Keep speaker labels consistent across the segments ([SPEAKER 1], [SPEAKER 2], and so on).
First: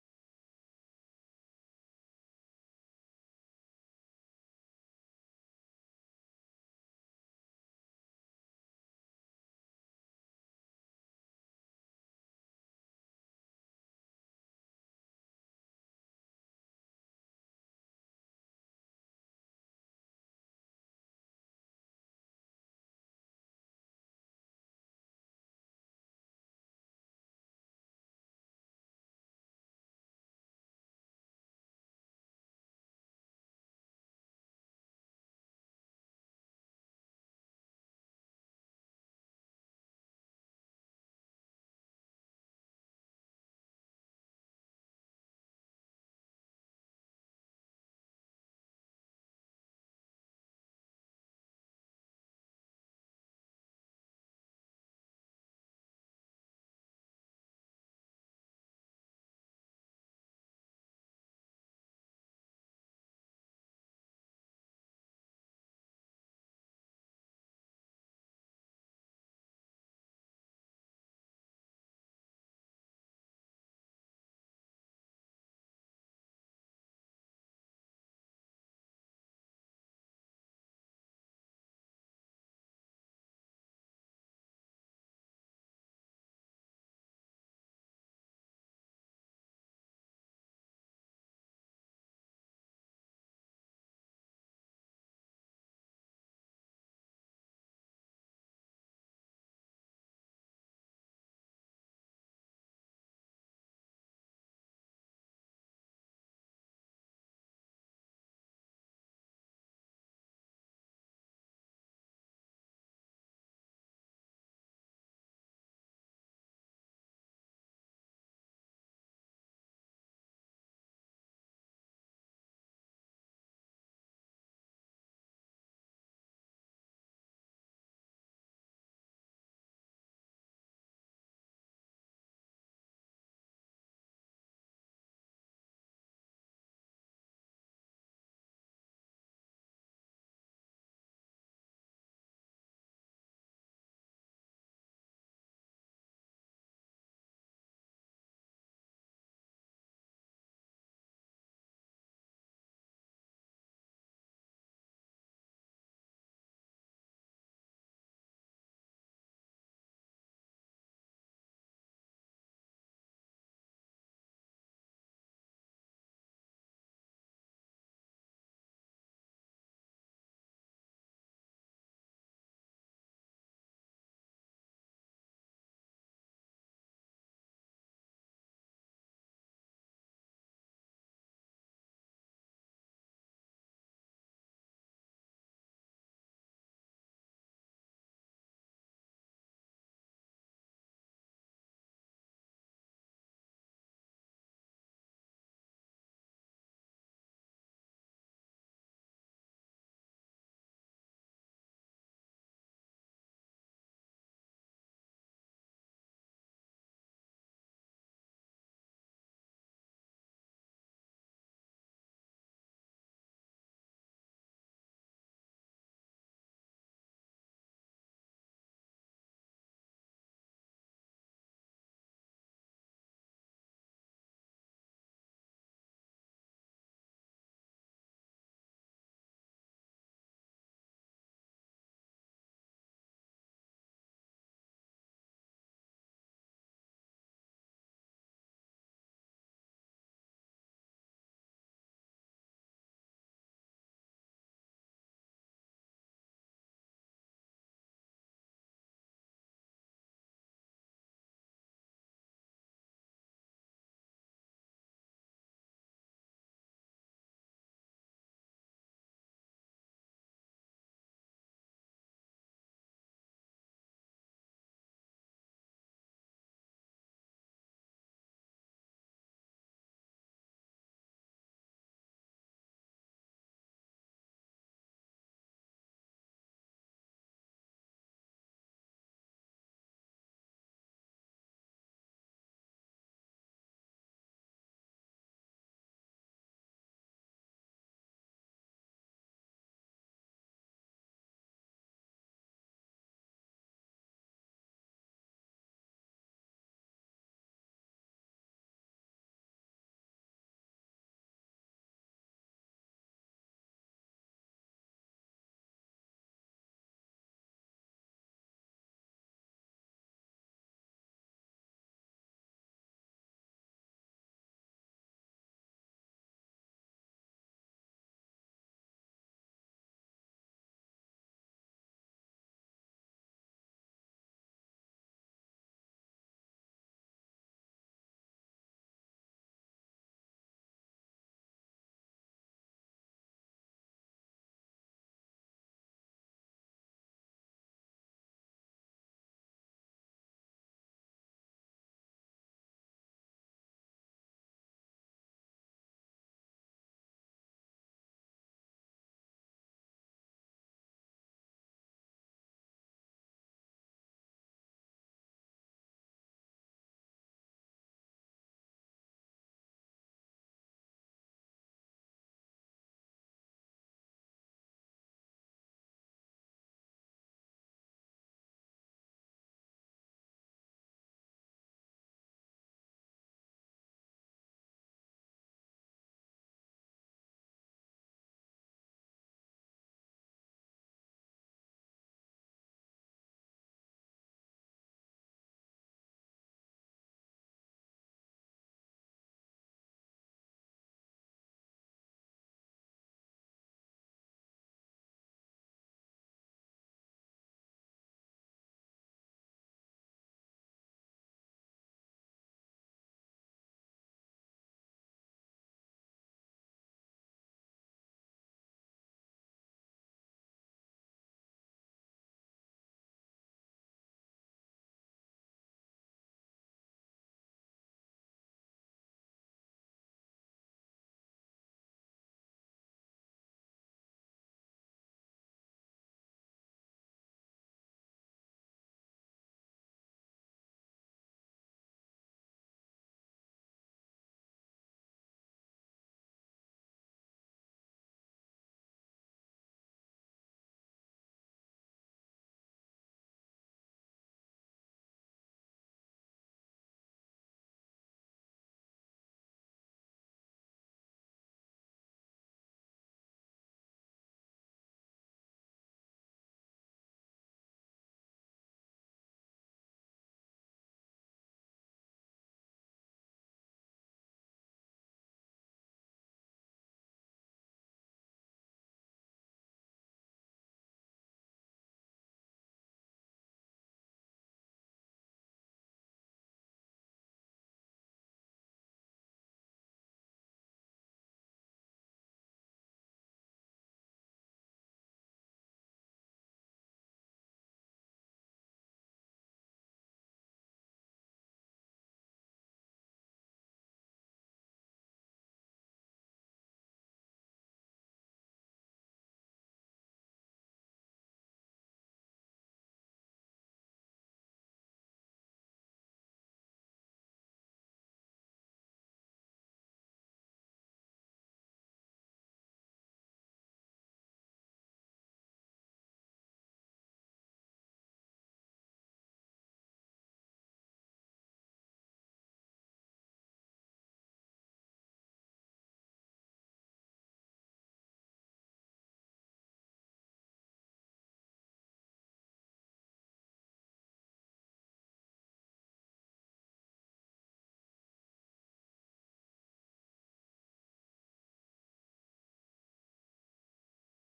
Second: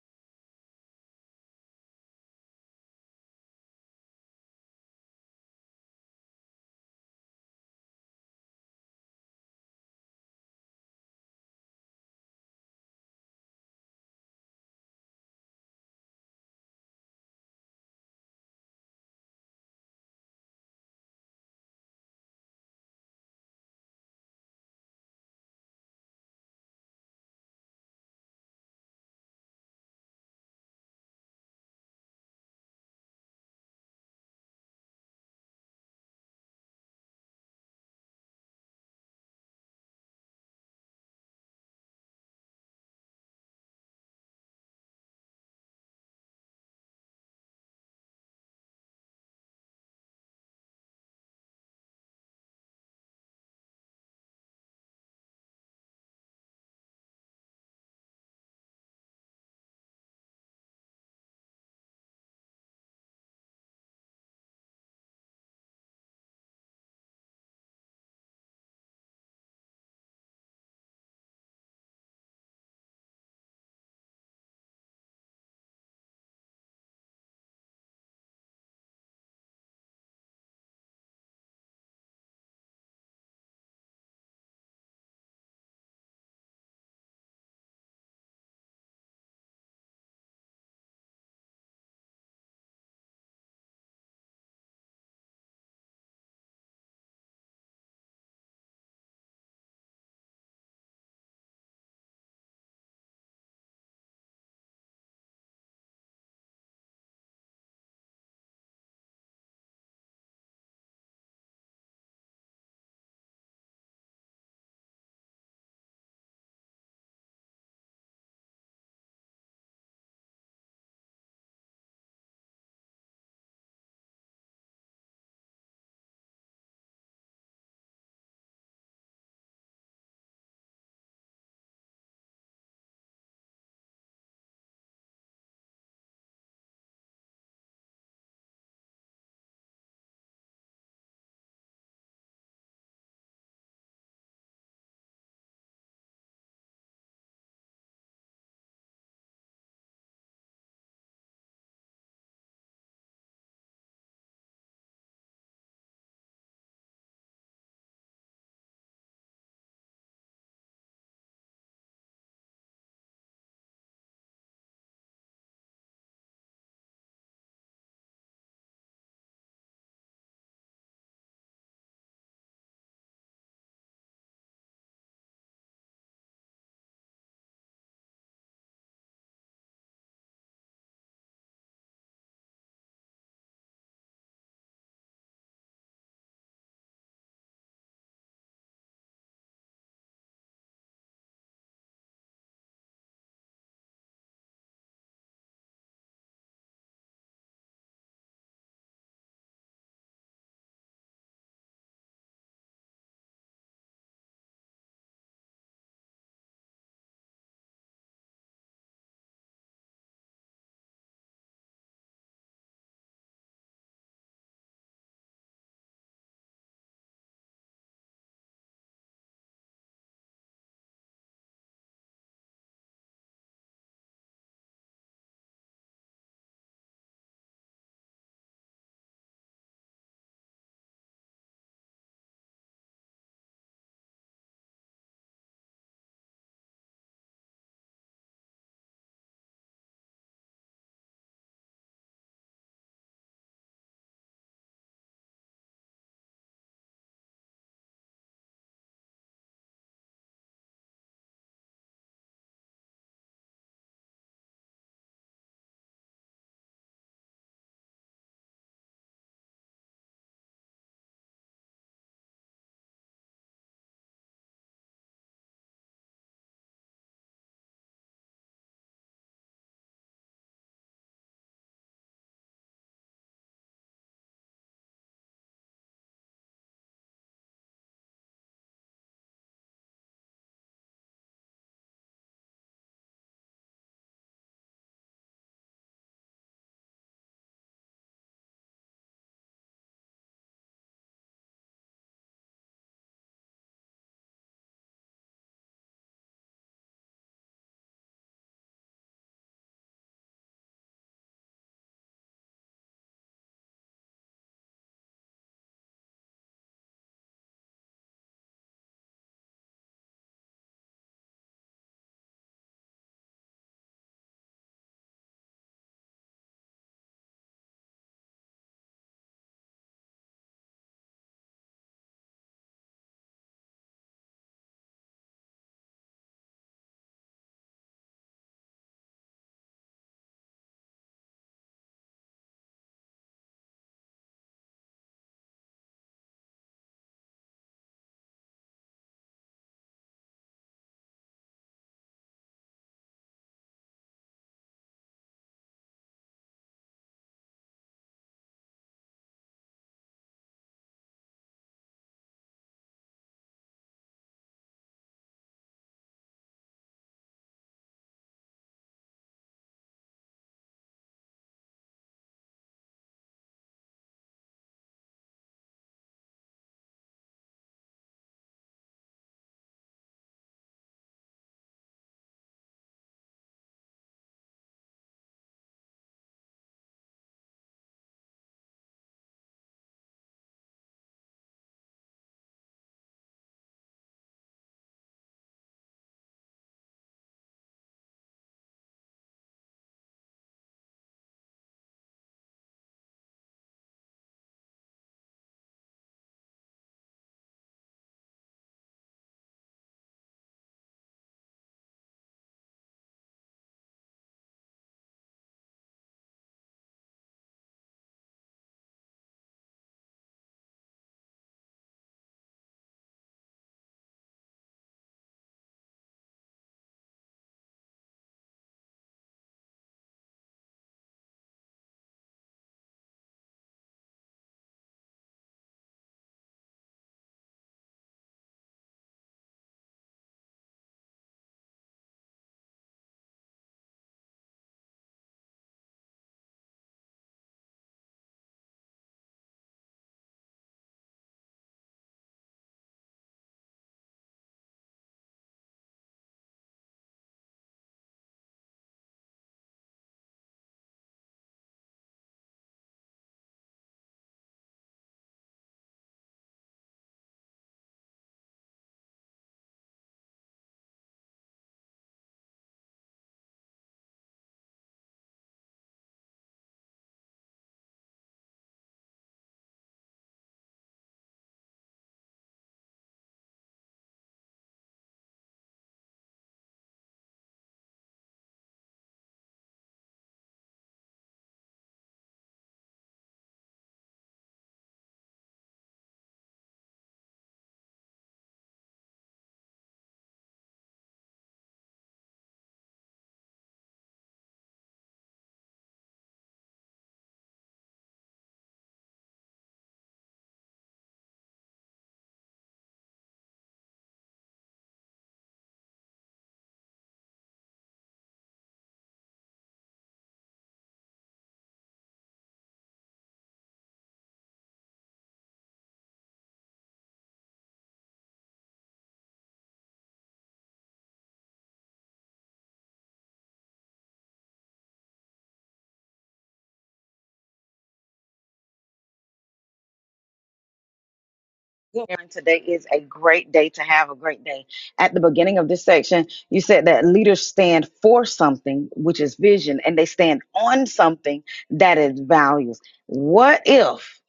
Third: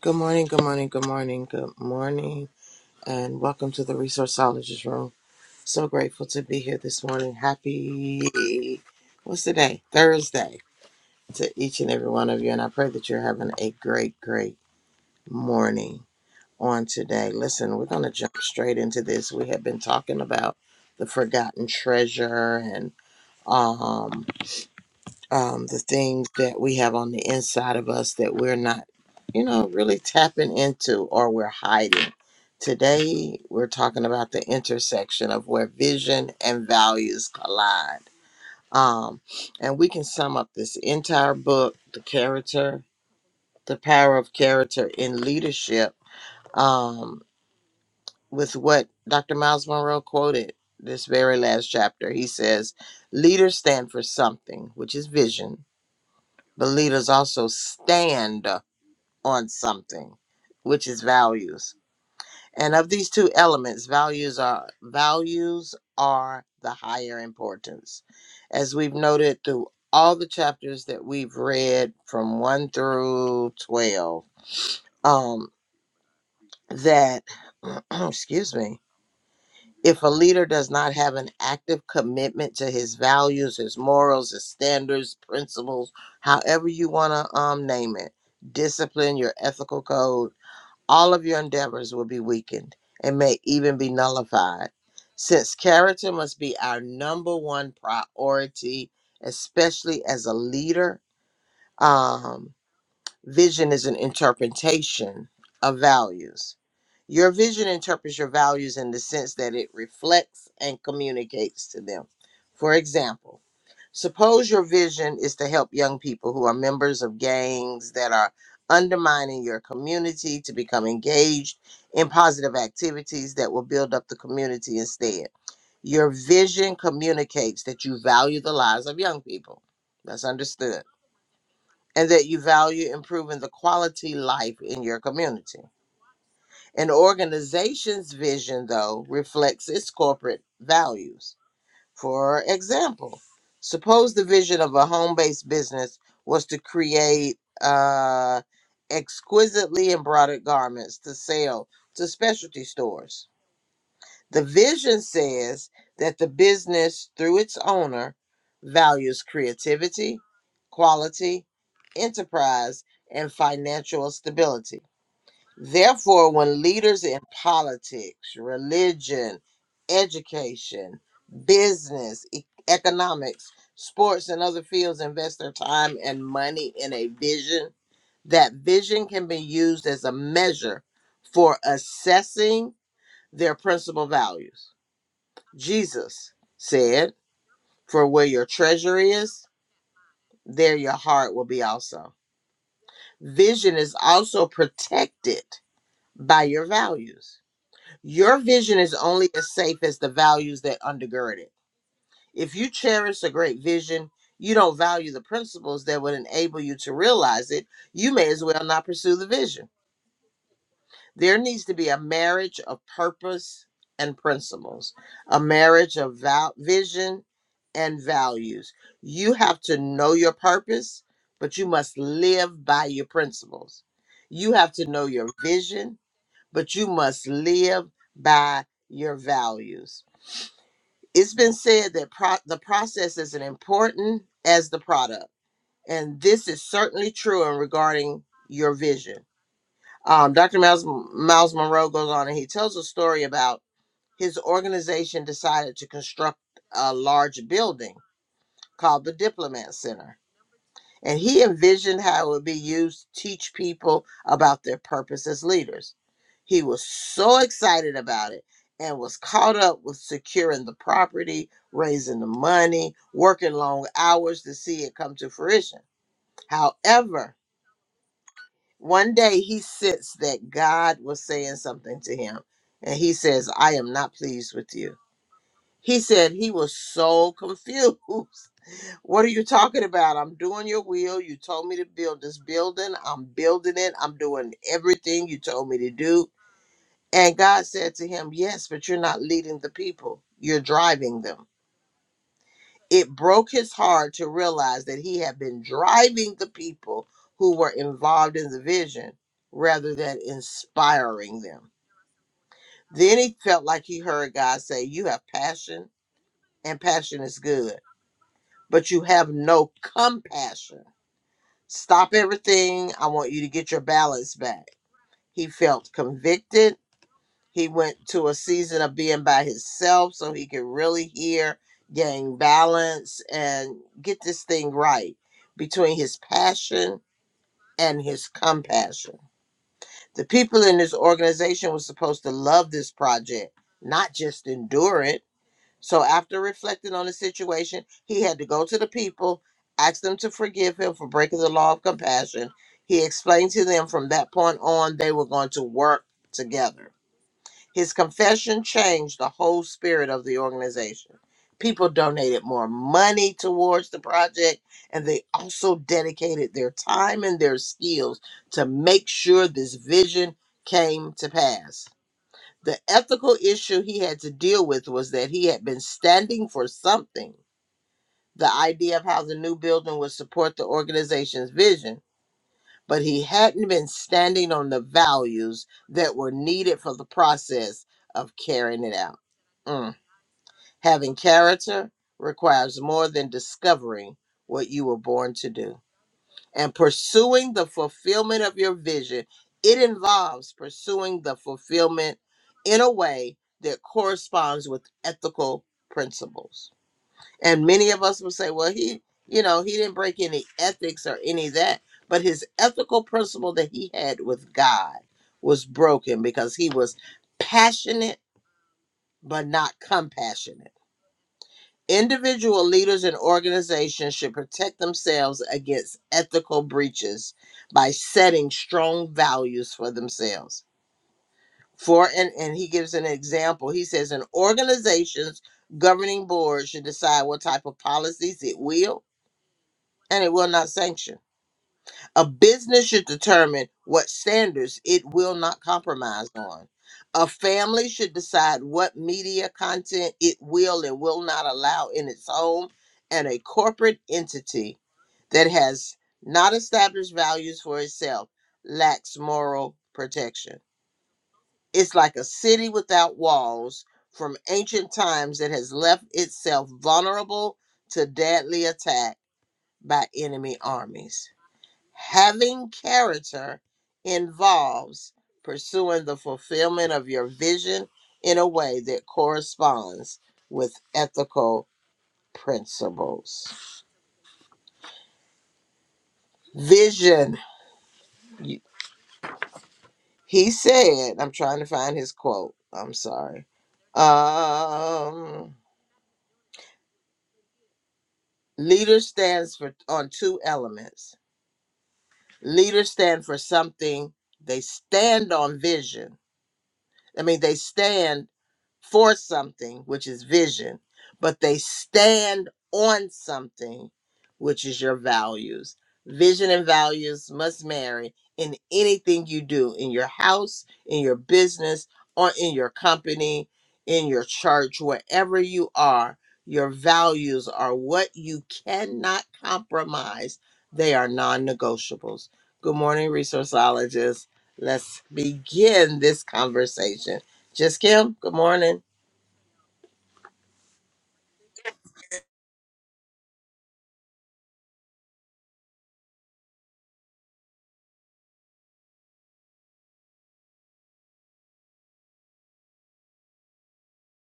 [SPEAKER 1] Good morning, good morning, good morning, good morning, and welcome to the Resourceologist Room. So grateful to be here this morning. Happy, what's today? Thursday to each and every one of you, and I pray that you're having a great, great morning on today. Listen, we're going to jump straight into this. We have been talking about the forgotten treasure and, um, um, the things that we have on the inside of us that we're not, you know, really tapping into or we're hiding. Today, we're talking about the intersection of where vision and values collide. Um, and we can sum up this entire book, the character, the power of character in leadership, um, with what Dr. Miles Monroe quoted this very last chapter. He says, Leaders stand for something, which is vision but leaders also stand on something, which is values. And of these two elements, values are values are the higher importance. As we've noted through all the chapters that we've read from 1 through 12, um that excuse me, If a leader does not have an active commitment to his values, his morals, his standards, principles, however you want to um, name it, discipline, your ethical code, all of your endeavors will be weakened and may even be nullified. Since character must be our number one priority, especially as a leader, um, Vision is an interpretation of values. Your vision interprets your values in the sense that it reflects and communicates to them. For example, suppose your vision is to help young people who are members of gangs that are undermining your community to become engaged in positive activities that will build up the community instead. Your vision communicates that you value the lives of young people. That's understood and that you value improving the quality life in your community. An organization's vision, though, reflects its corporate values. For example, suppose the vision of a home based business was to create uh, exquisitely embroidered garments to sell to specialty stores the vision says that the business, through its owner, values creativity, quality, enterprise, and financial stability. Therefore, when leaders in politics, religion, education, business, e- economics, sports, and other fields invest their time and money in a vision, that vision can be used as a measure for assessing their principal values. Jesus said, For where your treasure is, there your heart will be also. Vision is also protected by your values. Your vision is only as safe as the values that undergird it. If you cherish a great vision, you don't value the principles that would enable you to realize it, you may as well not pursue the vision. There needs to be a marriage of purpose and principles, a marriage of val- vision and values. You have to know your purpose, but you must live by your principles. You have to know your vision, but you must live by your values. It's been said that pro- the process is as important as the product. And this is certainly true in regarding your vision um, Dr. Miles, Miles Monroe goes on and he tells a story about his organization decided to construct a large building called the Diplomat Center. And he envisioned how it would be used to teach people about their purpose as leaders. He was so excited about it and was caught up with securing the property, raising the money, working long hours to see it come to fruition. However, One day he sits that God was saying something to him, and he says, I am not pleased with you. He said he was so confused. What are you talking about? I'm doing your will. You told me to build this building. I'm building it. I'm doing everything you told me to do. And God said to him, Yes, but you're not leading the people, you're driving them. It broke his heart to realize that he had been driving the people who were involved in the vision rather than inspiring them. Then he felt like he heard God say, You have passion, and passion is good, but you have no compassion. Stop everything. I want you to get your balance back. He felt convicted He went to a season of being by himself so he could really hear, gain balance, and get this thing right between his passion and his compassion. The people in this organization were supposed to love this project, not just endure it. So after reflecting on the situation, he had to go to the people, ask them to forgive him for breaking the law of compassion. He explained to them from that point on they were going to work together. His confession changed the whole spirit of the organization. People donated more money towards the project, and they also dedicated their time and their skills to make sure this vision came to pass. The ethical issue he had to deal with was that he had been standing for something. The idea of how the new building would support the organization's vision but he hadn't been standing on the values that were needed for the process of carrying it out. Mm. Having character requires more than discovering what you were born to do. And pursuing the fulfillment of your vision, it involves pursuing the fulfillment in a way that corresponds with ethical principles. And many of us will say, well, he, you know, he didn't break any ethics or any of that, but his ethical principle that he had with God was broken because he was passionate but not compassionate. Individual leaders and organizations should protect themselves against ethical breaches by setting strong values for themselves. For and, and he gives an example. He says an organization's governing board should decide what type of policies it will and it will not sanction. A business should determine what standards it will not compromise on. A family should decide what media content it will and will not allow in its home. And a corporate entity that has not established values for itself lacks moral protection. It's like a city without walls from ancient times that has left itself vulnerable to deadly attack by enemy armies. Having character involves pursuing the fulfillment of your vision in a way that corresponds with ethical principles. Vision. You- He said, I'm trying to find his quote. I'm sorry. Um, leader stands for on two elements. Leaders stand for something, they stand on vision I mean, they stand for something, which is vision, but they stand on something, which is your values. Vision and values must marry in anything you do in your house, in your business, or in your company, in your church, wherever you are. Your values are what you cannot compromise. They are non negotiables. Good morning, resourceologists. Let's begin this conversation. Just Kim, good morning.
[SPEAKER 2] Good morning. Today is a great day to have a great day. At the beginning of this section, you said that leaders stand for something, which is vision, and they stand on something that is values. What if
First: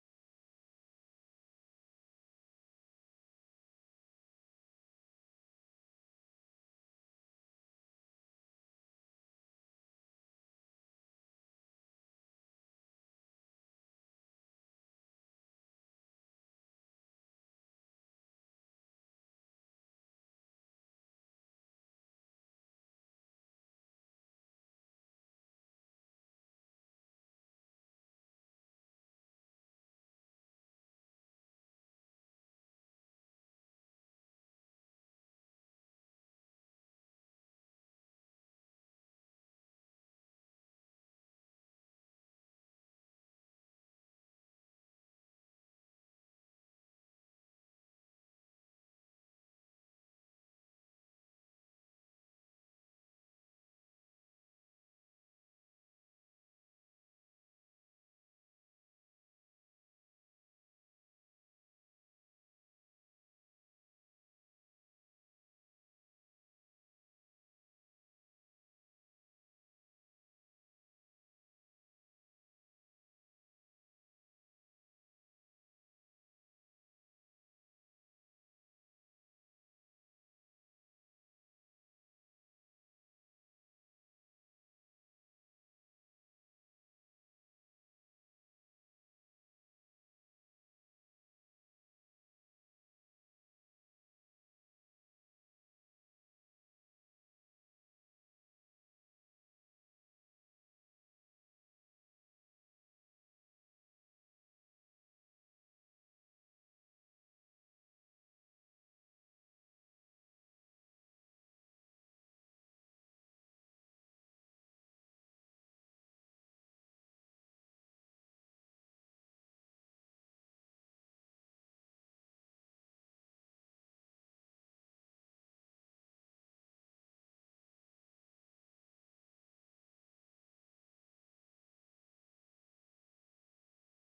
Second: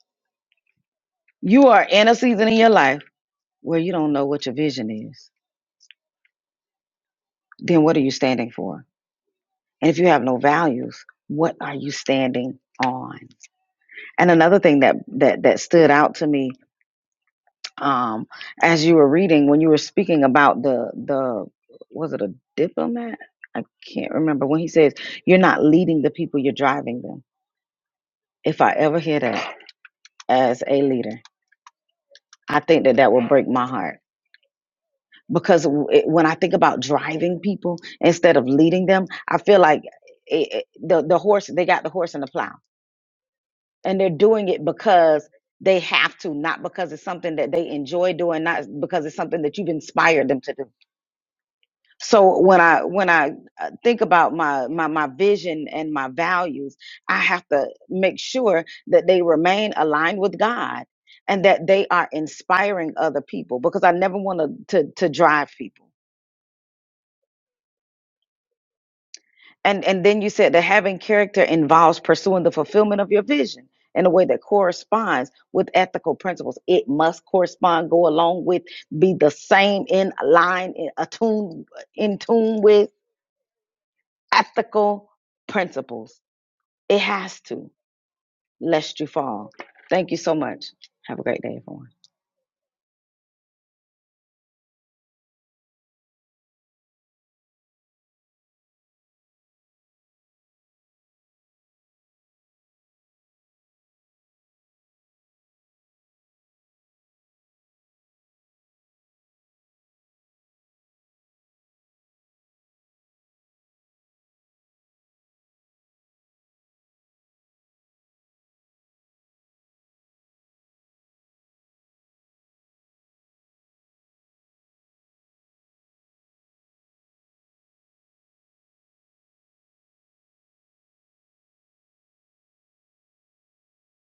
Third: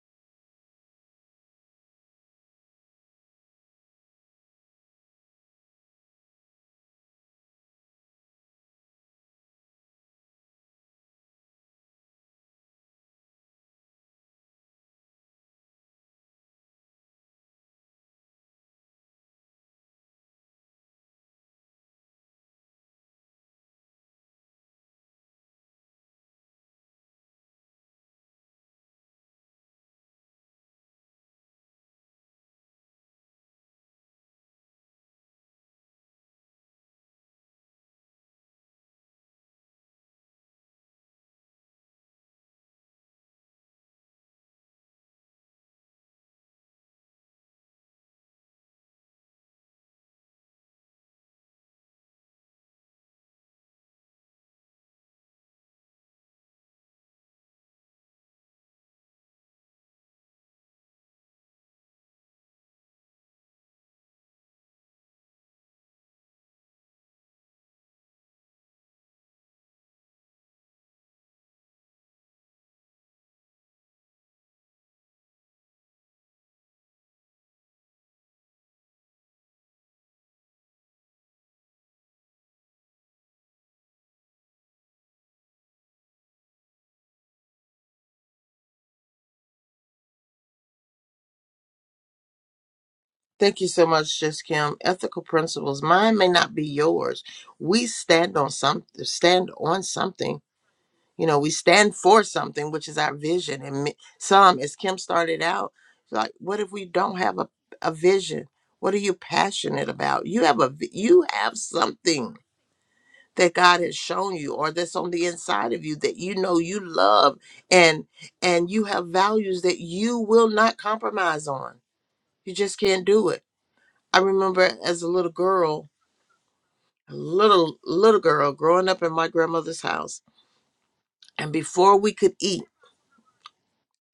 [SPEAKER 2] you are in a season in your life where you don't know what your vision is? Then what are you standing for? And if you have no values, what are you standing on? And another thing that that that stood out to me um as you were reading when you were speaking about the the was it a diplomat i can't remember when he says you're not leading the people you're driving them if i ever hear that as a leader i think that that will break my heart because w- it, when i think about driving people instead of leading them i feel like it, it- the the horse they got the horse and the plow and they're doing it because they have to not because it's something that they enjoy doing not because it's something that you've inspired them to do so when i when i uh, think about my my my vision and my values i have to make sure that they remain aligned with god and that they are inspiring other people because i never want to to drive people and and then you said that having character involves pursuing the fulfillment of your vision in a way that corresponds with ethical principles it must correspond go along with be the same in line in attuned in tune with ethical principles It has to, lest you fall. Thank you so much. Have a great day, everyone.
[SPEAKER 1] Thank you so much, Just Kim. Ethical principles. Mine may not be yours. We stand on some stand on something. You know, we stand for something, which is our vision. And me- some, as Kim started out, like, what if we don't have a, a vision? What are you passionate about? You have a v- you have something that God has shown you or that's on the inside of you that you know you love and and you have values that you will not compromise on. You just can't do it. I remember as a little girl, a little little girl growing up in my grandmother's house and before we could eat,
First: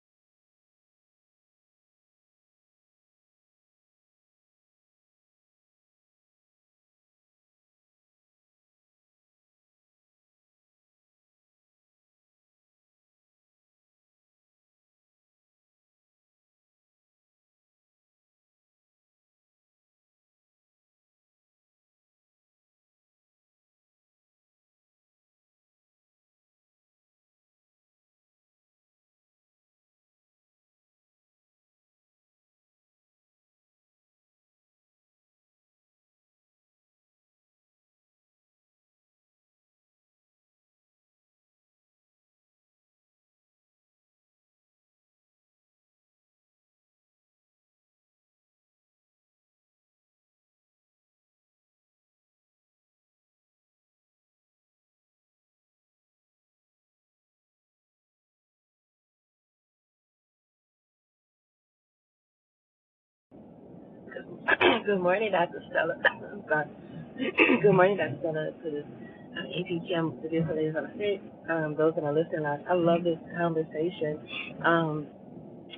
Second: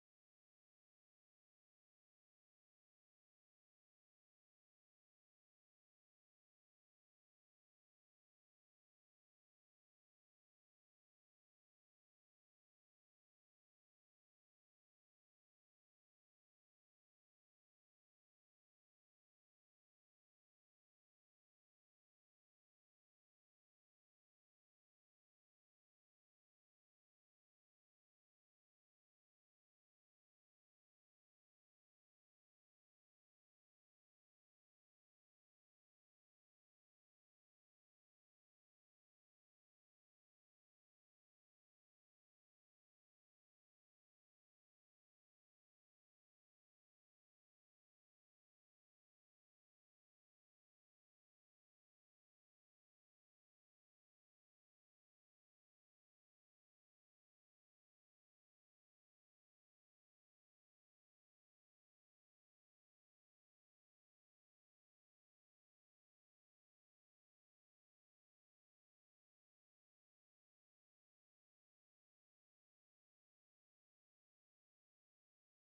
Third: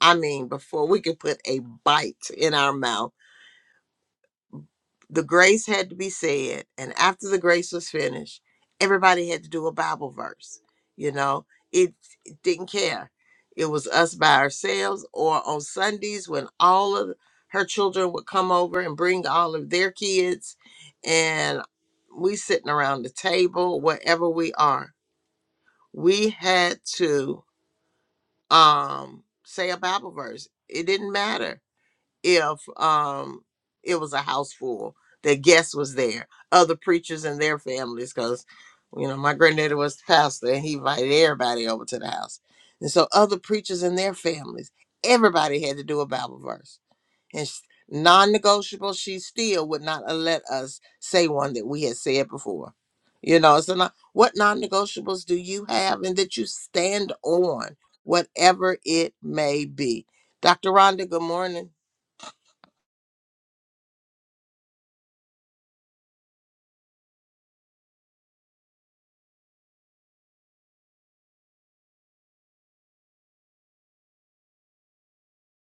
[SPEAKER 1] I mean before we could put a bite in our mouth, The grace had to be said, and after the grace was finished, everybody had to do a Bible verse. You know, it, it didn't care. It was us by ourselves, or on Sundays when all of her children would come over and bring all of their kids, and we sitting around the table, wherever we are. We had to um, say a Bible verse. It didn't matter if um it was a house full that guests was there other preachers and their families because you know my granddaddy was the pastor and he invited everybody over to the house and so other preachers and their families everybody had to do a bible verse and sh- non-negotiable she still would not let us say one that we had said before you know so not, what non-negotiables do you have and that you stand on whatever it may be dr rhonda good morning
[SPEAKER 3] Good morning, Dr. Stella. Good morning, Dr. Stella, to the uh, APGM, the beautiful ladies on the street, um, those in the listening lounge. I love this conversation, um,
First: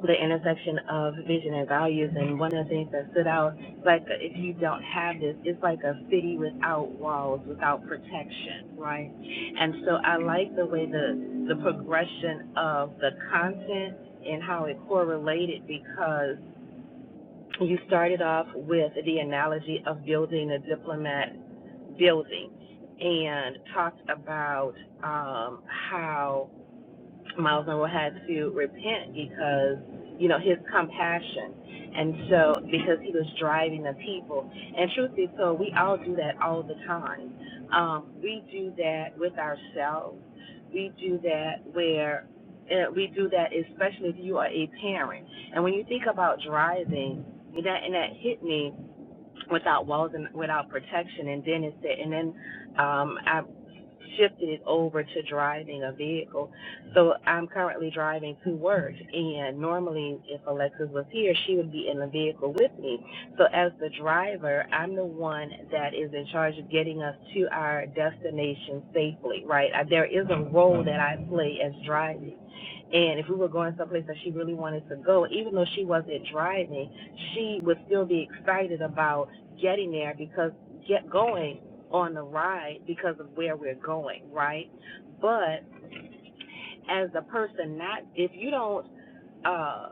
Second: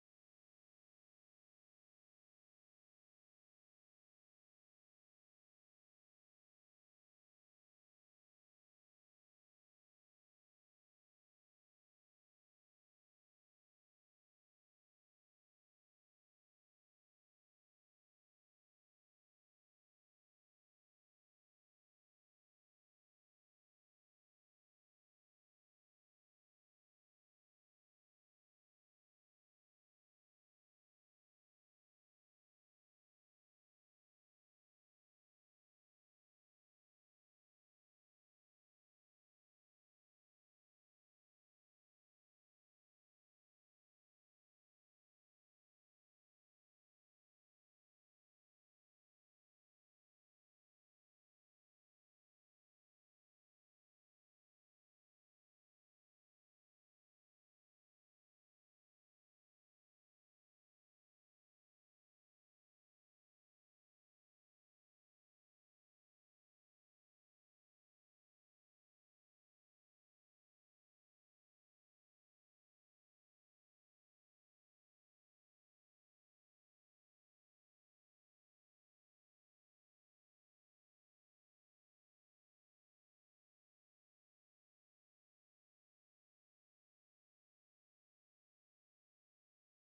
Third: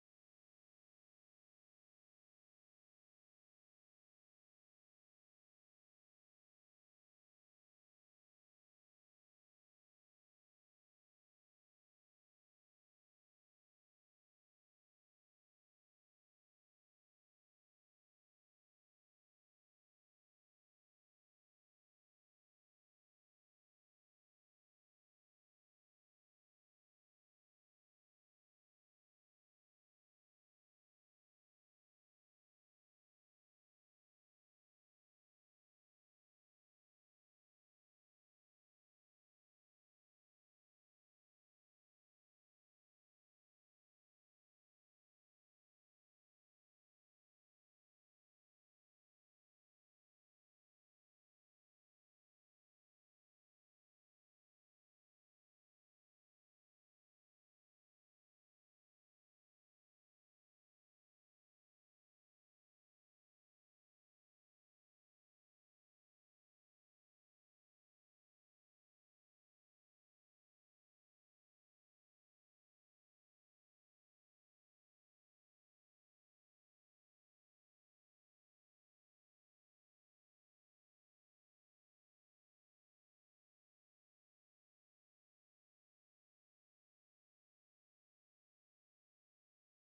[SPEAKER 3] the intersection of vision and values. And one of the things that stood out, like uh, if you don't have this, it's like a city without walls, without protection, right? And so I like the way the the progression of the content and how it correlated because you started off with the analogy of building a diplomat building and talked about um, how Miles Monroe had to repent because, you know, his compassion. And so, because he was driving the people. And truth be told, we all do that all the time. Um, we do that with ourselves. We do that where uh, we do that, especially if you are a parent. And when you think about driving, and that, and that hit me without walls and without protection. And then it said, and then um, I shifted it over to driving a vehicle. So I'm currently driving to work, and normally if Alexis was here, she would be in the vehicle with me. So as the driver, I'm the one that is in charge of getting us to our destination safely, right? I- There is a role that I play as driving. And if we were going someplace that she really wanted to go, even though she wasn't driving, she would still be excited about getting there because get going on the ride because of where we're going, right? But as a person not if you don't uh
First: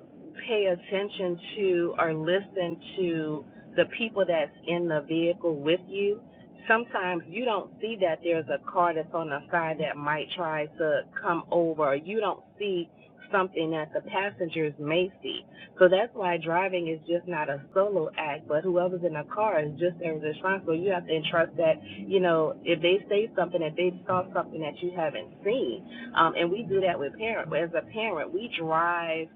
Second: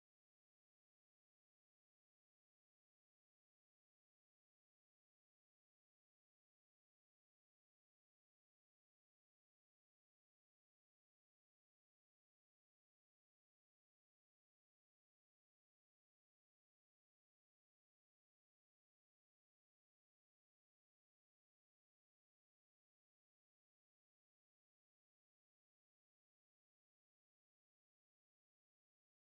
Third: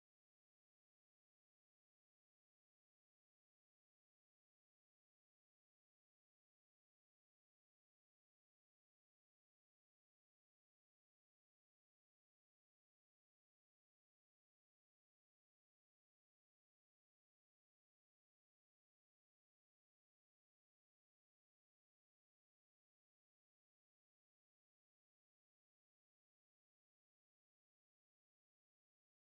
[SPEAKER 3] pay attention to or listen to the people that's in the vehicle with you sometimes you don't see that there's a car that's on the side that might try to come over or you don't see something that the passengers may see so that's why driving is just not a solo act but whoever's in the car is just as responsible you have to entrust that you know if they say something if they saw something that you haven't seen um, and we do that with parent. As a parent, we drive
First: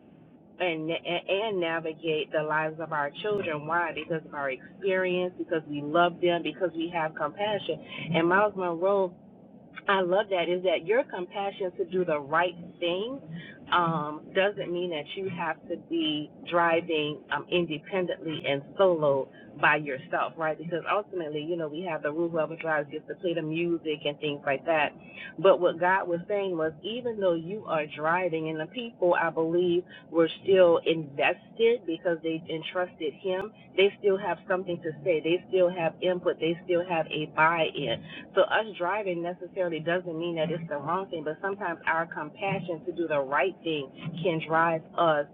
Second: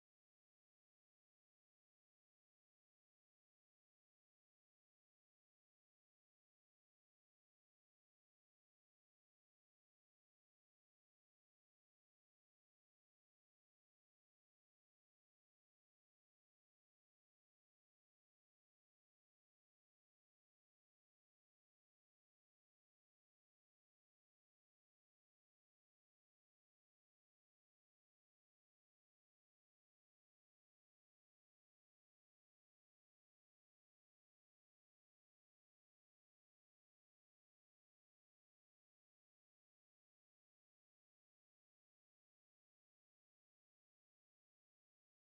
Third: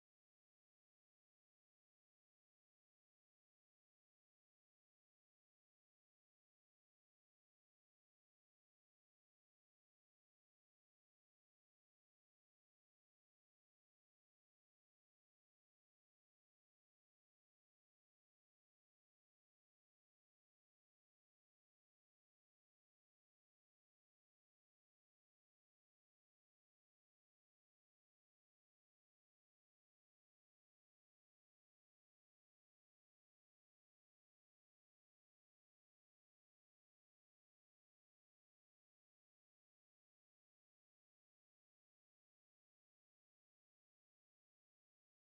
[SPEAKER 3] and and navigate the lives of our children. Why? Because of our experience, because we love them, because we have compassion. And Miles Monroe I love that is that your compassion to do the right thing um, doesn't mean that you have to be driving um, independently and solo by yourself, right? Because ultimately, you know, we have the rule whoever drives gets to play the music and things like that. But what God was saying was, even though you are driving, and the people I believe were still invested because they entrusted Him, they still have something to say, they still have input, they still have a buy-in so us driving necessarily doesn't mean that it's the wrong thing, but sometimes our compassion to do the right thing can drive us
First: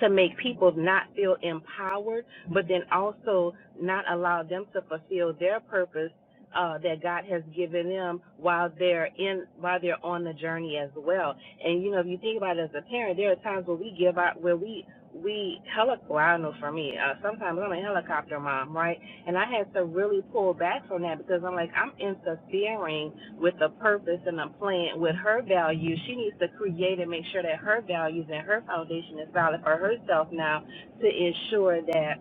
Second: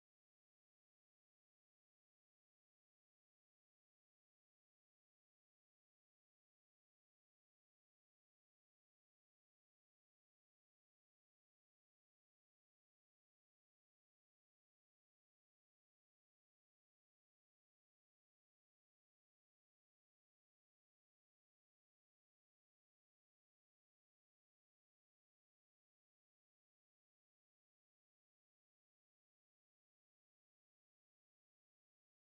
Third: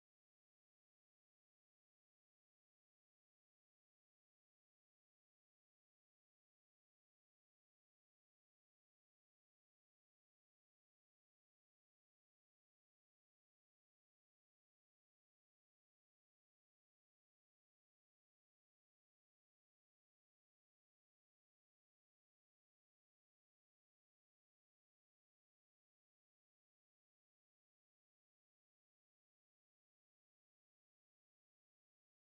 [SPEAKER 3] to make people not feel empowered, but then also not allow them to fulfill their purpose uh, that God has given them while they're in while they're on the journey as well. And you know, if you think about it as a parent, there are times where we give out where we we helic well, I don't know for me, uh, sometimes I'm a helicopter mom, right? And I had to really pull back from that because I'm like, I'm interfering with a purpose and a plan with her values. She needs to create and make sure that her values and her foundation is valid for herself now to ensure that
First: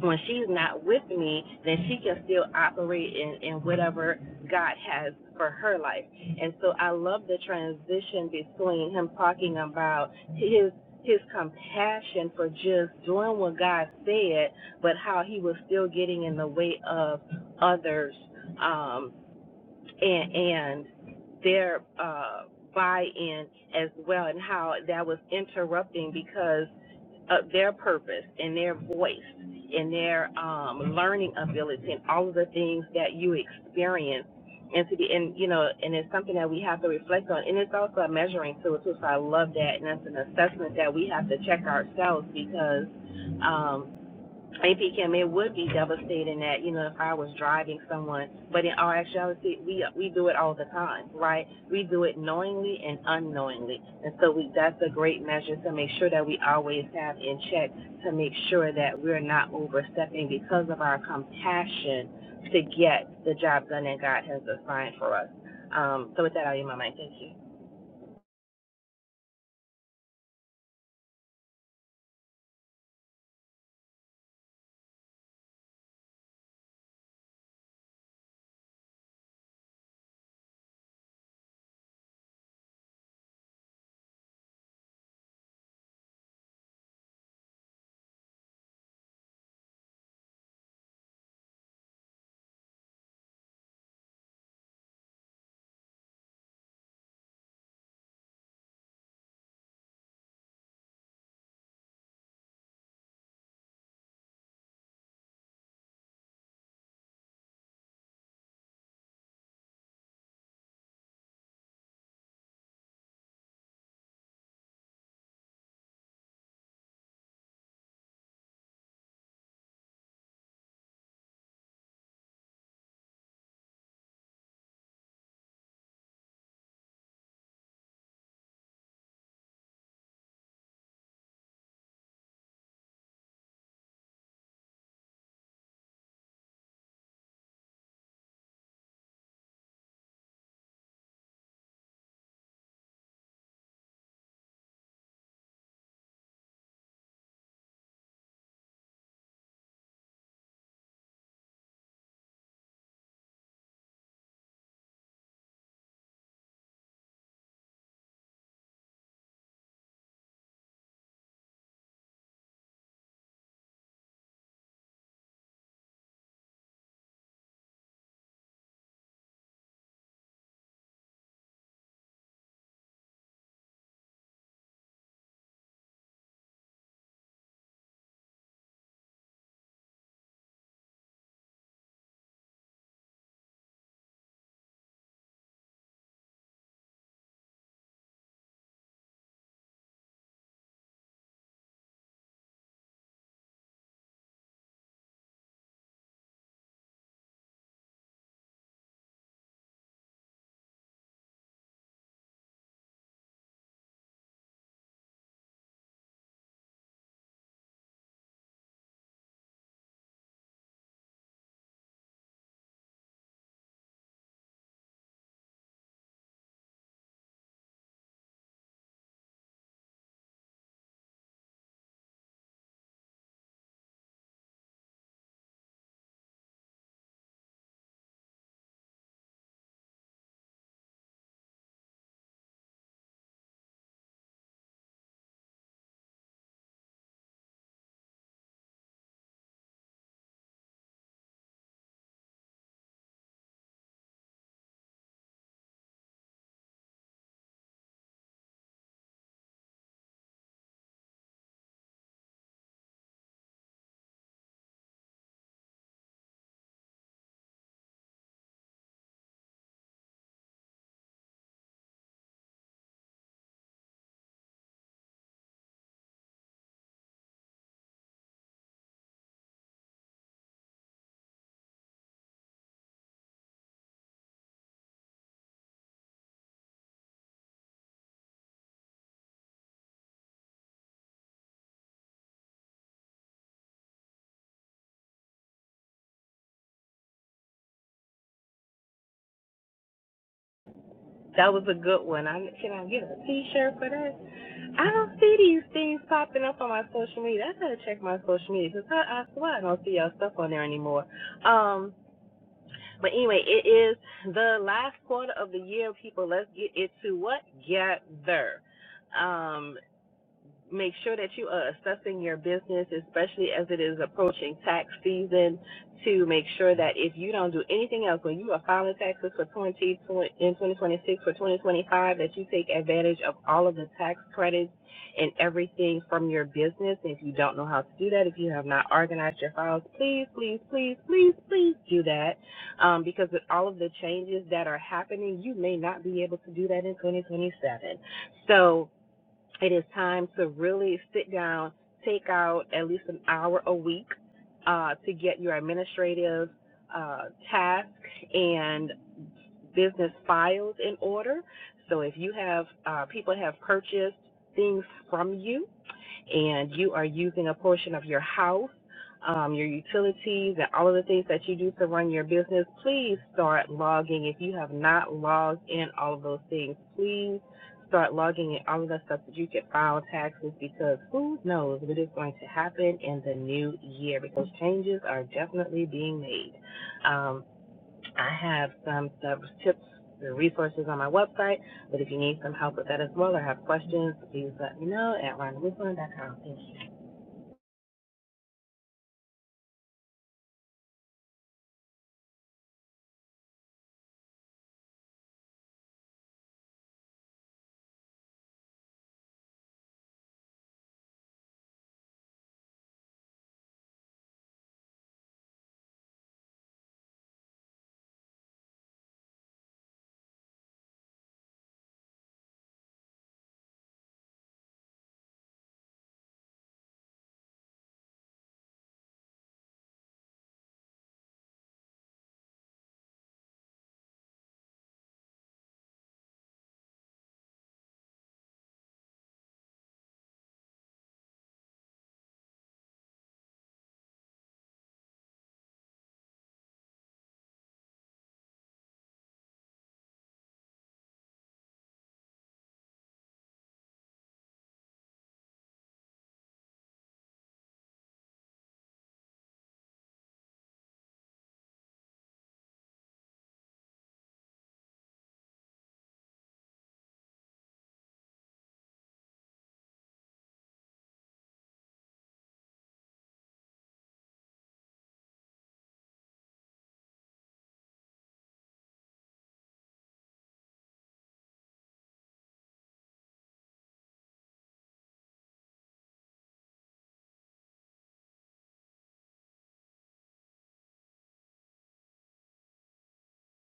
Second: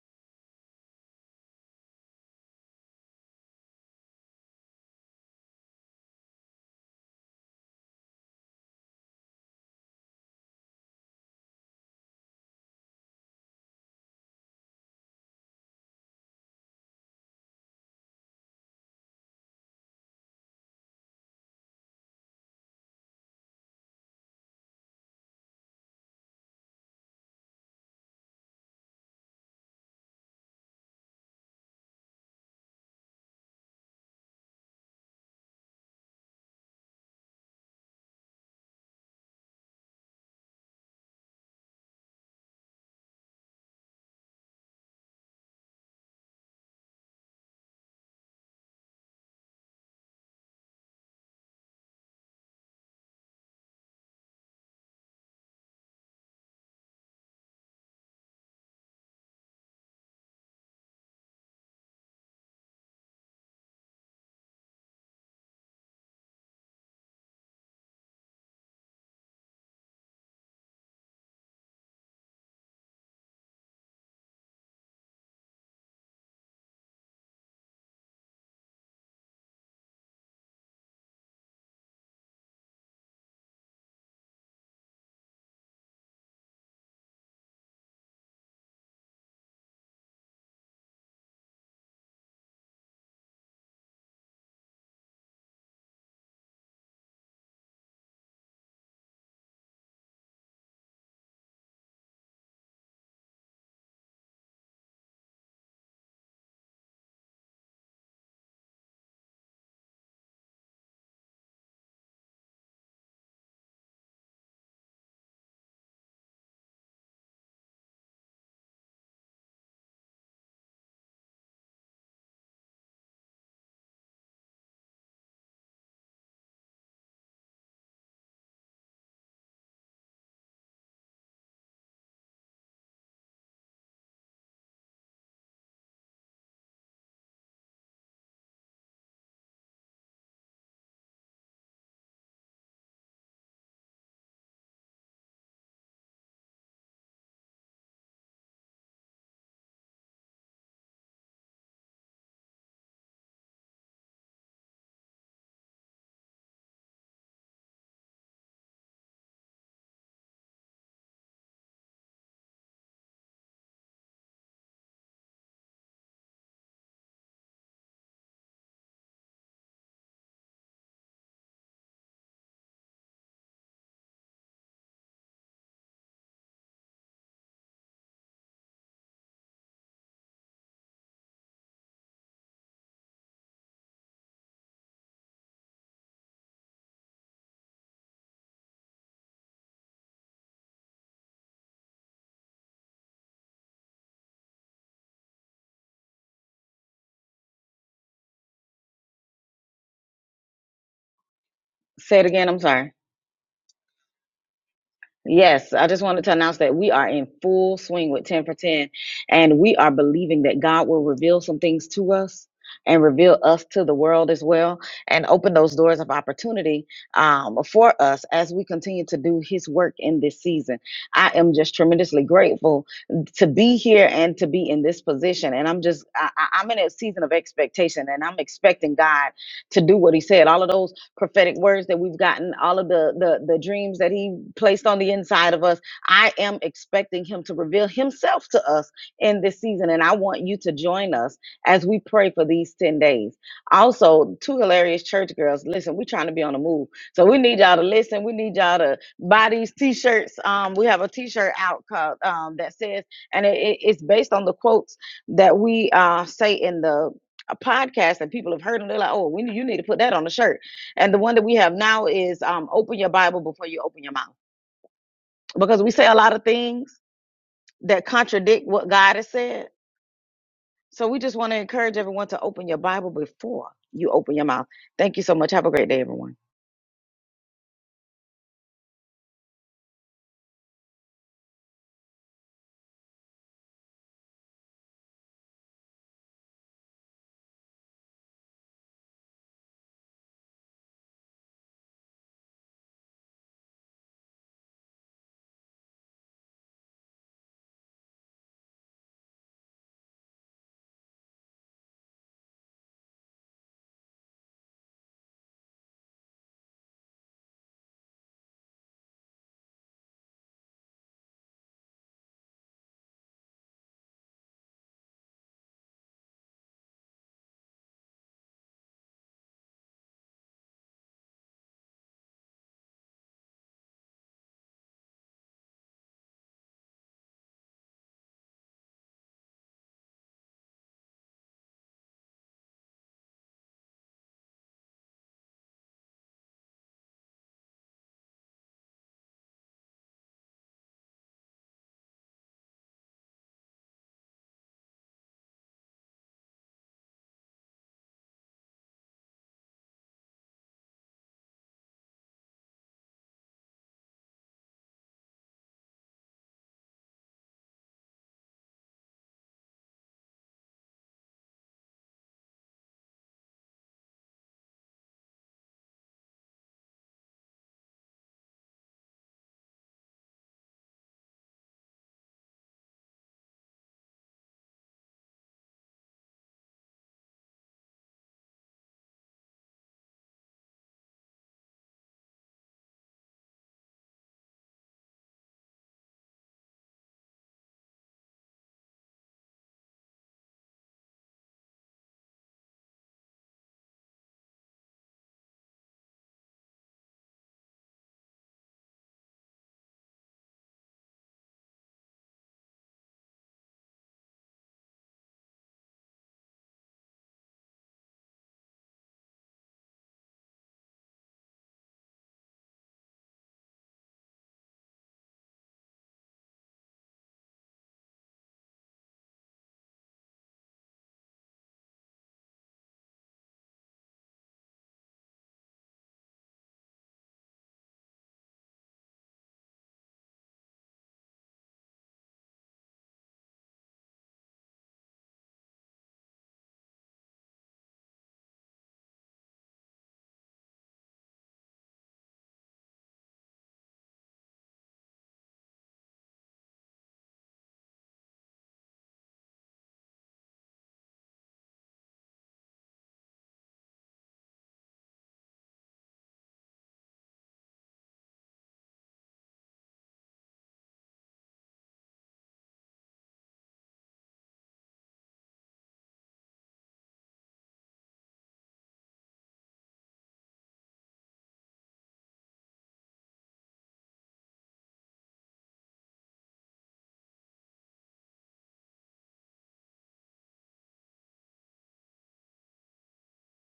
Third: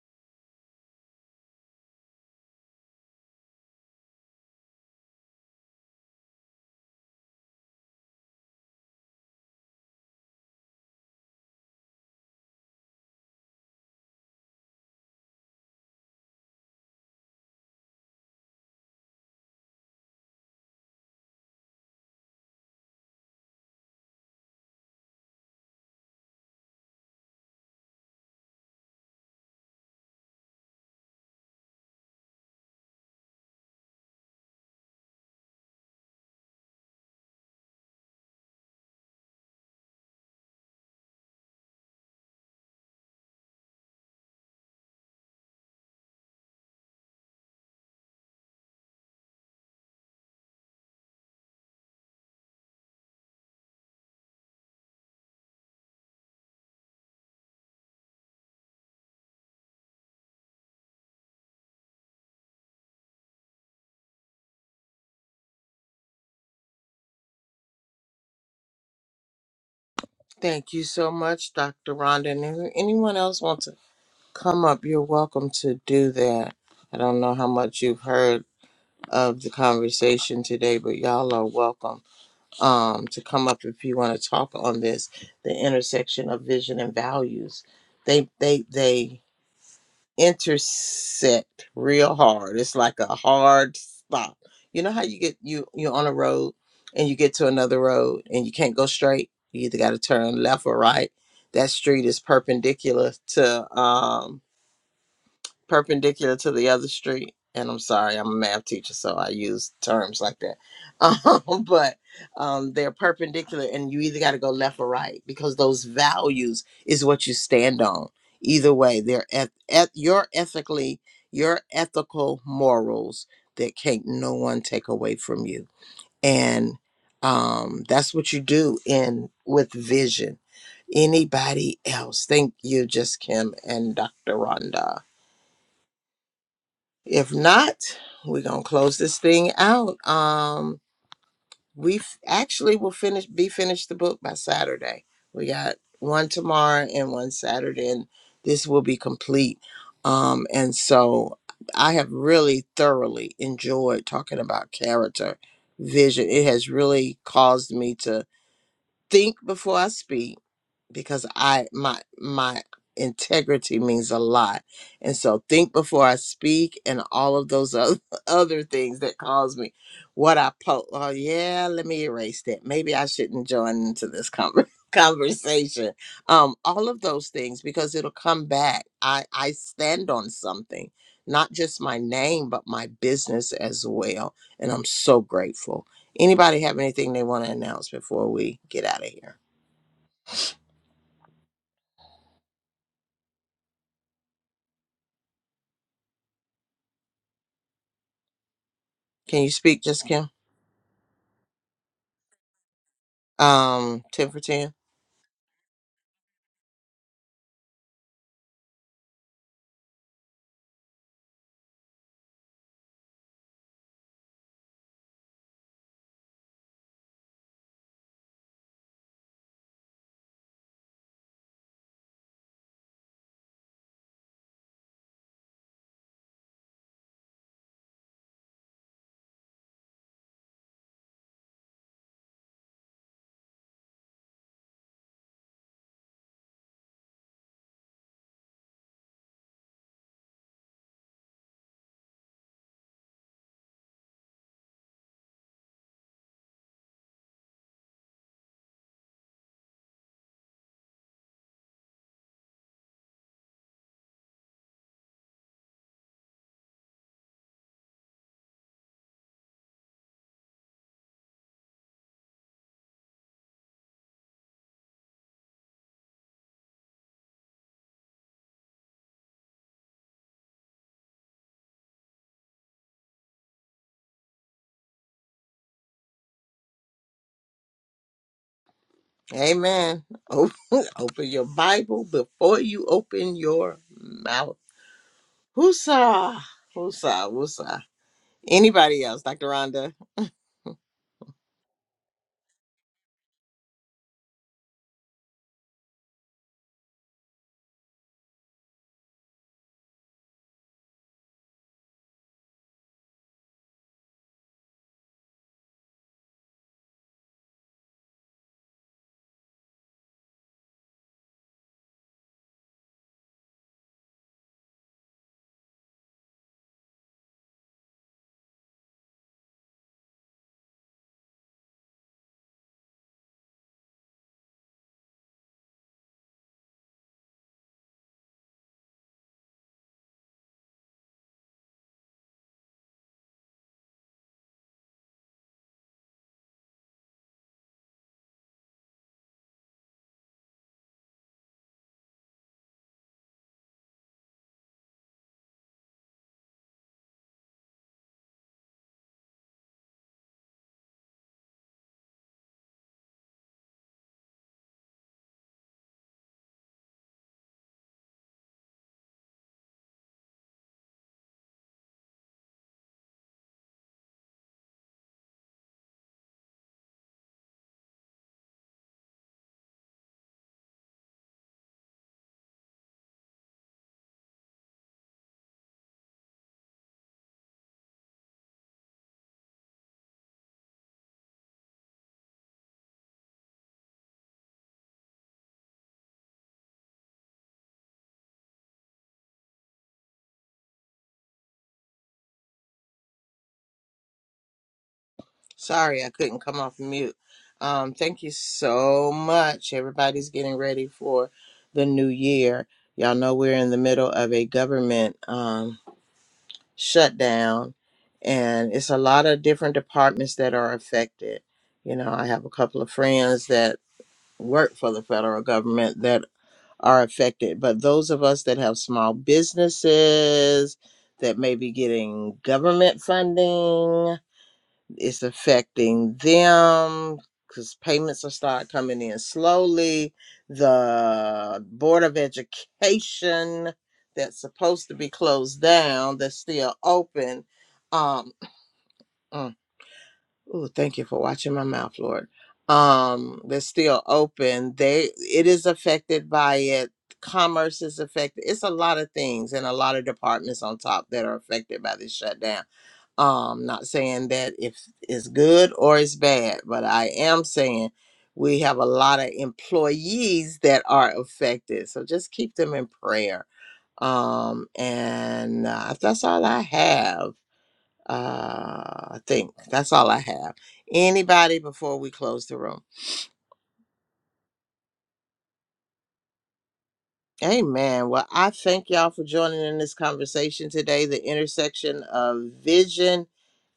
[SPEAKER 3] when she's not with me, then she can still operate in, in whatever God has for her life. And so I love the transition between him talking about his his compassion for just doing what God said, but how he was still getting in the way of others. Um, and and their uh, buy-in as well, and how that was interrupting because of their purpose and their voice and their um, learning ability and all of the things that you experience. And to be, and you know, and it's something that we have to reflect on, and it's also a measuring tool too. So I love that, and that's an assessment that we have to check ourselves because um, if he can, it would be devastating that you know if I was driving someone. But in our actuality, we we do it all the time, right? We do it knowingly and unknowingly, and so we that's a great measure to make sure that we always have in check to make sure that we're not overstepping because of our compassion to get the job done that God has assigned for us. Um, so with that, I'll yield my mic. Thank you.
[SPEAKER 1] Thank you so much, Dr. Rhonda. And if anyone else wants to come up, you're welcome to do that. I don't know how much you've heard of the conversation today, but y'all are welcome um, to come up if you want to talk on this, the intersection of vision and values. They they they intersect real hard. It's like a hard stop. You know how you get you you're on a road and you get to another road and you can't go straight. You either got to turn left or right. That street is perpendicular to um perpendicular to the other street. And I'm sorry, I'm a math teacher, so I use terms like that. Um, but um, they're perpendicular, and you either got to go left or right because those values is what you stand on. Either way, they're at, at your ethically, your ethical morals that can't no one take away from you, and um, that's what you do in with vision. Anybody else? Thank you, just Kim and Dr. Rhonda. If not, we're gonna close this thing out. Um, we f- actually will finish be finished the book by Saturday. We got one tomorrow and one Saturday, and this will be complete. Um, and so I have really thoroughly enjoyed talking about character vision. It has really caused me to think before I speak because I my my integrity means a lot. And so think before I speak and all of those other, other things that cause me what I po oh yeah, let me erase that. Maybe I shouldn't join into this conver- conversation. Um all of those things because it'll come back. I I stand on something, not just my name but my business as well, and I'm so grateful. Anybody have anything they want to announce before we get out of here? Can you speak, Just Kim?
[SPEAKER 2] Say it again. I'm sorry.
[SPEAKER 1] Um, 10 for 10.
[SPEAKER 2] Yes, I just wanted to announce that we are in full swing with 10 for 10, and we are believing that God will reveal some things to us and reveal us to the world as well and open those doors of opportunity um, for us as we continue to do his work in this season. I am just tremendously grateful to be here and to be in this position. And I'm just, I, I- I'm in a season of expectation and I'm expecting God to do what he said. All of those prophetic words that we've gotten, all of the, the the dreams that he placed on the inside of us. I am expecting him to reveal himself to us in this season, and I want you to join us as we pray for these ten days. Also, two hilarious church girls. Listen, we're trying to be on the move, so we need y'all to listen. We need y'all to buy these t-shirts. Um, we have a t-shirt out called um, that says, and it, it- it's based on the quotes that we uh, say in the a podcast and people have heard them. They're like, "Oh, we need, you need to put that on the shirt." And the one that we have now is um, open your Bible before you open your mouth. Because we say a lot of things that contradict what God has said. So we just want to encourage everyone to open your Bible before you open your mouth. Thank you so much. Have a great day, everyone.
[SPEAKER 1] Amen. Open, open your Bible before you open your mouth. Whoosah. Whoosah. Whoosah. Anybody else? Dr. Rhonda?
[SPEAKER 3] That was a good one. I can I get a T-shirt for that? I don't see these things popping up on my social media. I gotta check my social media because I, I swear I don't see y'all stuff on there anymore. Um, but anyway, it is the last quarter of the year, people. Let's get it to what? Get there. Um, make sure that you are assessing your business, especially as it is approaching tax season, to make sure that if you don't do anything else, when you are filing taxes for 20, twenty in 2026 for 2025, that you take advantage of all of the tax credits and everything from your business. And If you don't know how to do that, if you have not organized your files, please, please, please, please, please do that. Um, because with all of the changes that are happening, you may not be able to do that in 2027. So, it is time to really sit down, take out at least an hour a week uh, to get your administrative uh, tasks and business files in order. So if you have uh, people have purchased things from you, and you are using a portion of your house, um, your utilities, and all of the things that you do to run your business, please start logging. If you have not logged in all of those things, please start logging in all of the stuff that you can file taxes because who knows what is going to happen in the new year because changes are definitely being made. Um, I have some tips and resources on my website, but if you need some help with that as well or have questions, please let me know at rondawisland.com. Thank you.
[SPEAKER 1] Sorry, I couldn't come off mute. Um, thank you so much. Everybody's getting ready for the new year. Y'all know we're in the middle of a government um, shutdown, and it's a lot of different departments that are affected. You know, I have a couple of friends that work for the federal government that are affected, but those of us that have small businesses that may be getting government funding, it's affecting them because payments will start coming in slowly. The Board of Education that's supposed to be closed down, that's still open. Um, Ooh, thank you for watching my mouth, Lord. Um, they're still open. They it is affected by it. Commerce is affected. It's a lot of things and a lot of departments on top that are affected by this shutdown. Um, not saying that if it's good or it's bad, but I am saying we have a lot of employees that are affected. So just keep them in prayer. Um, and uh, that's all I have uh, I think that's all I have. Anybody before we close the room? Amen. Well, I thank y'all for joining in this conversation today, the intersection of vision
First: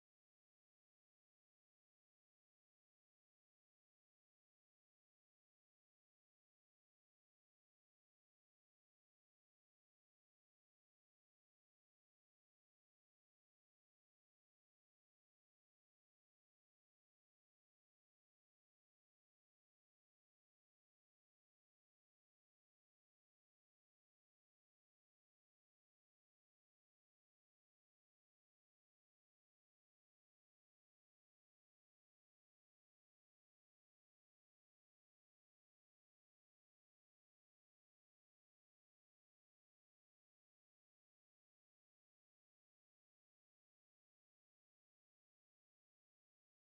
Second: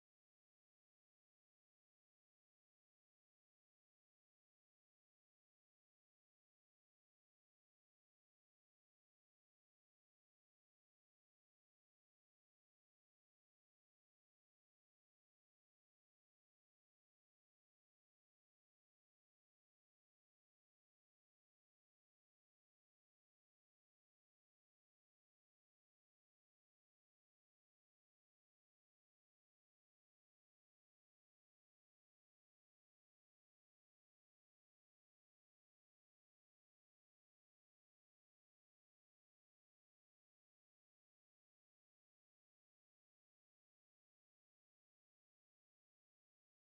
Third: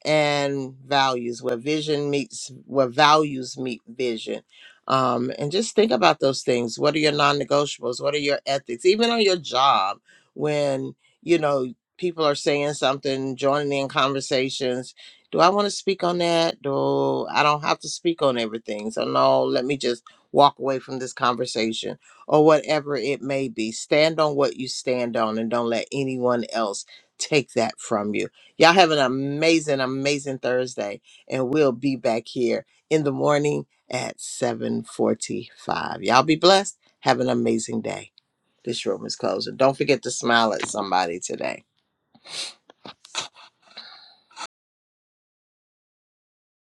[SPEAKER 1] and values where vision meets where values meet vision um and just think about those things what are your non-negotiables what are your ethics even on your job when you know people are saying something joining in conversations do i want to speak on that do i don't have to speak on everything so no let me just walk away from this conversation or whatever it may be stand on what you stand on and don't let anyone else take that from you Y'all have an amazing, amazing Thursday, and we'll be back here in the morning at 7:45. Y'all be blessed. Have an amazing day. This room is closing. Don't forget to smile at somebody today.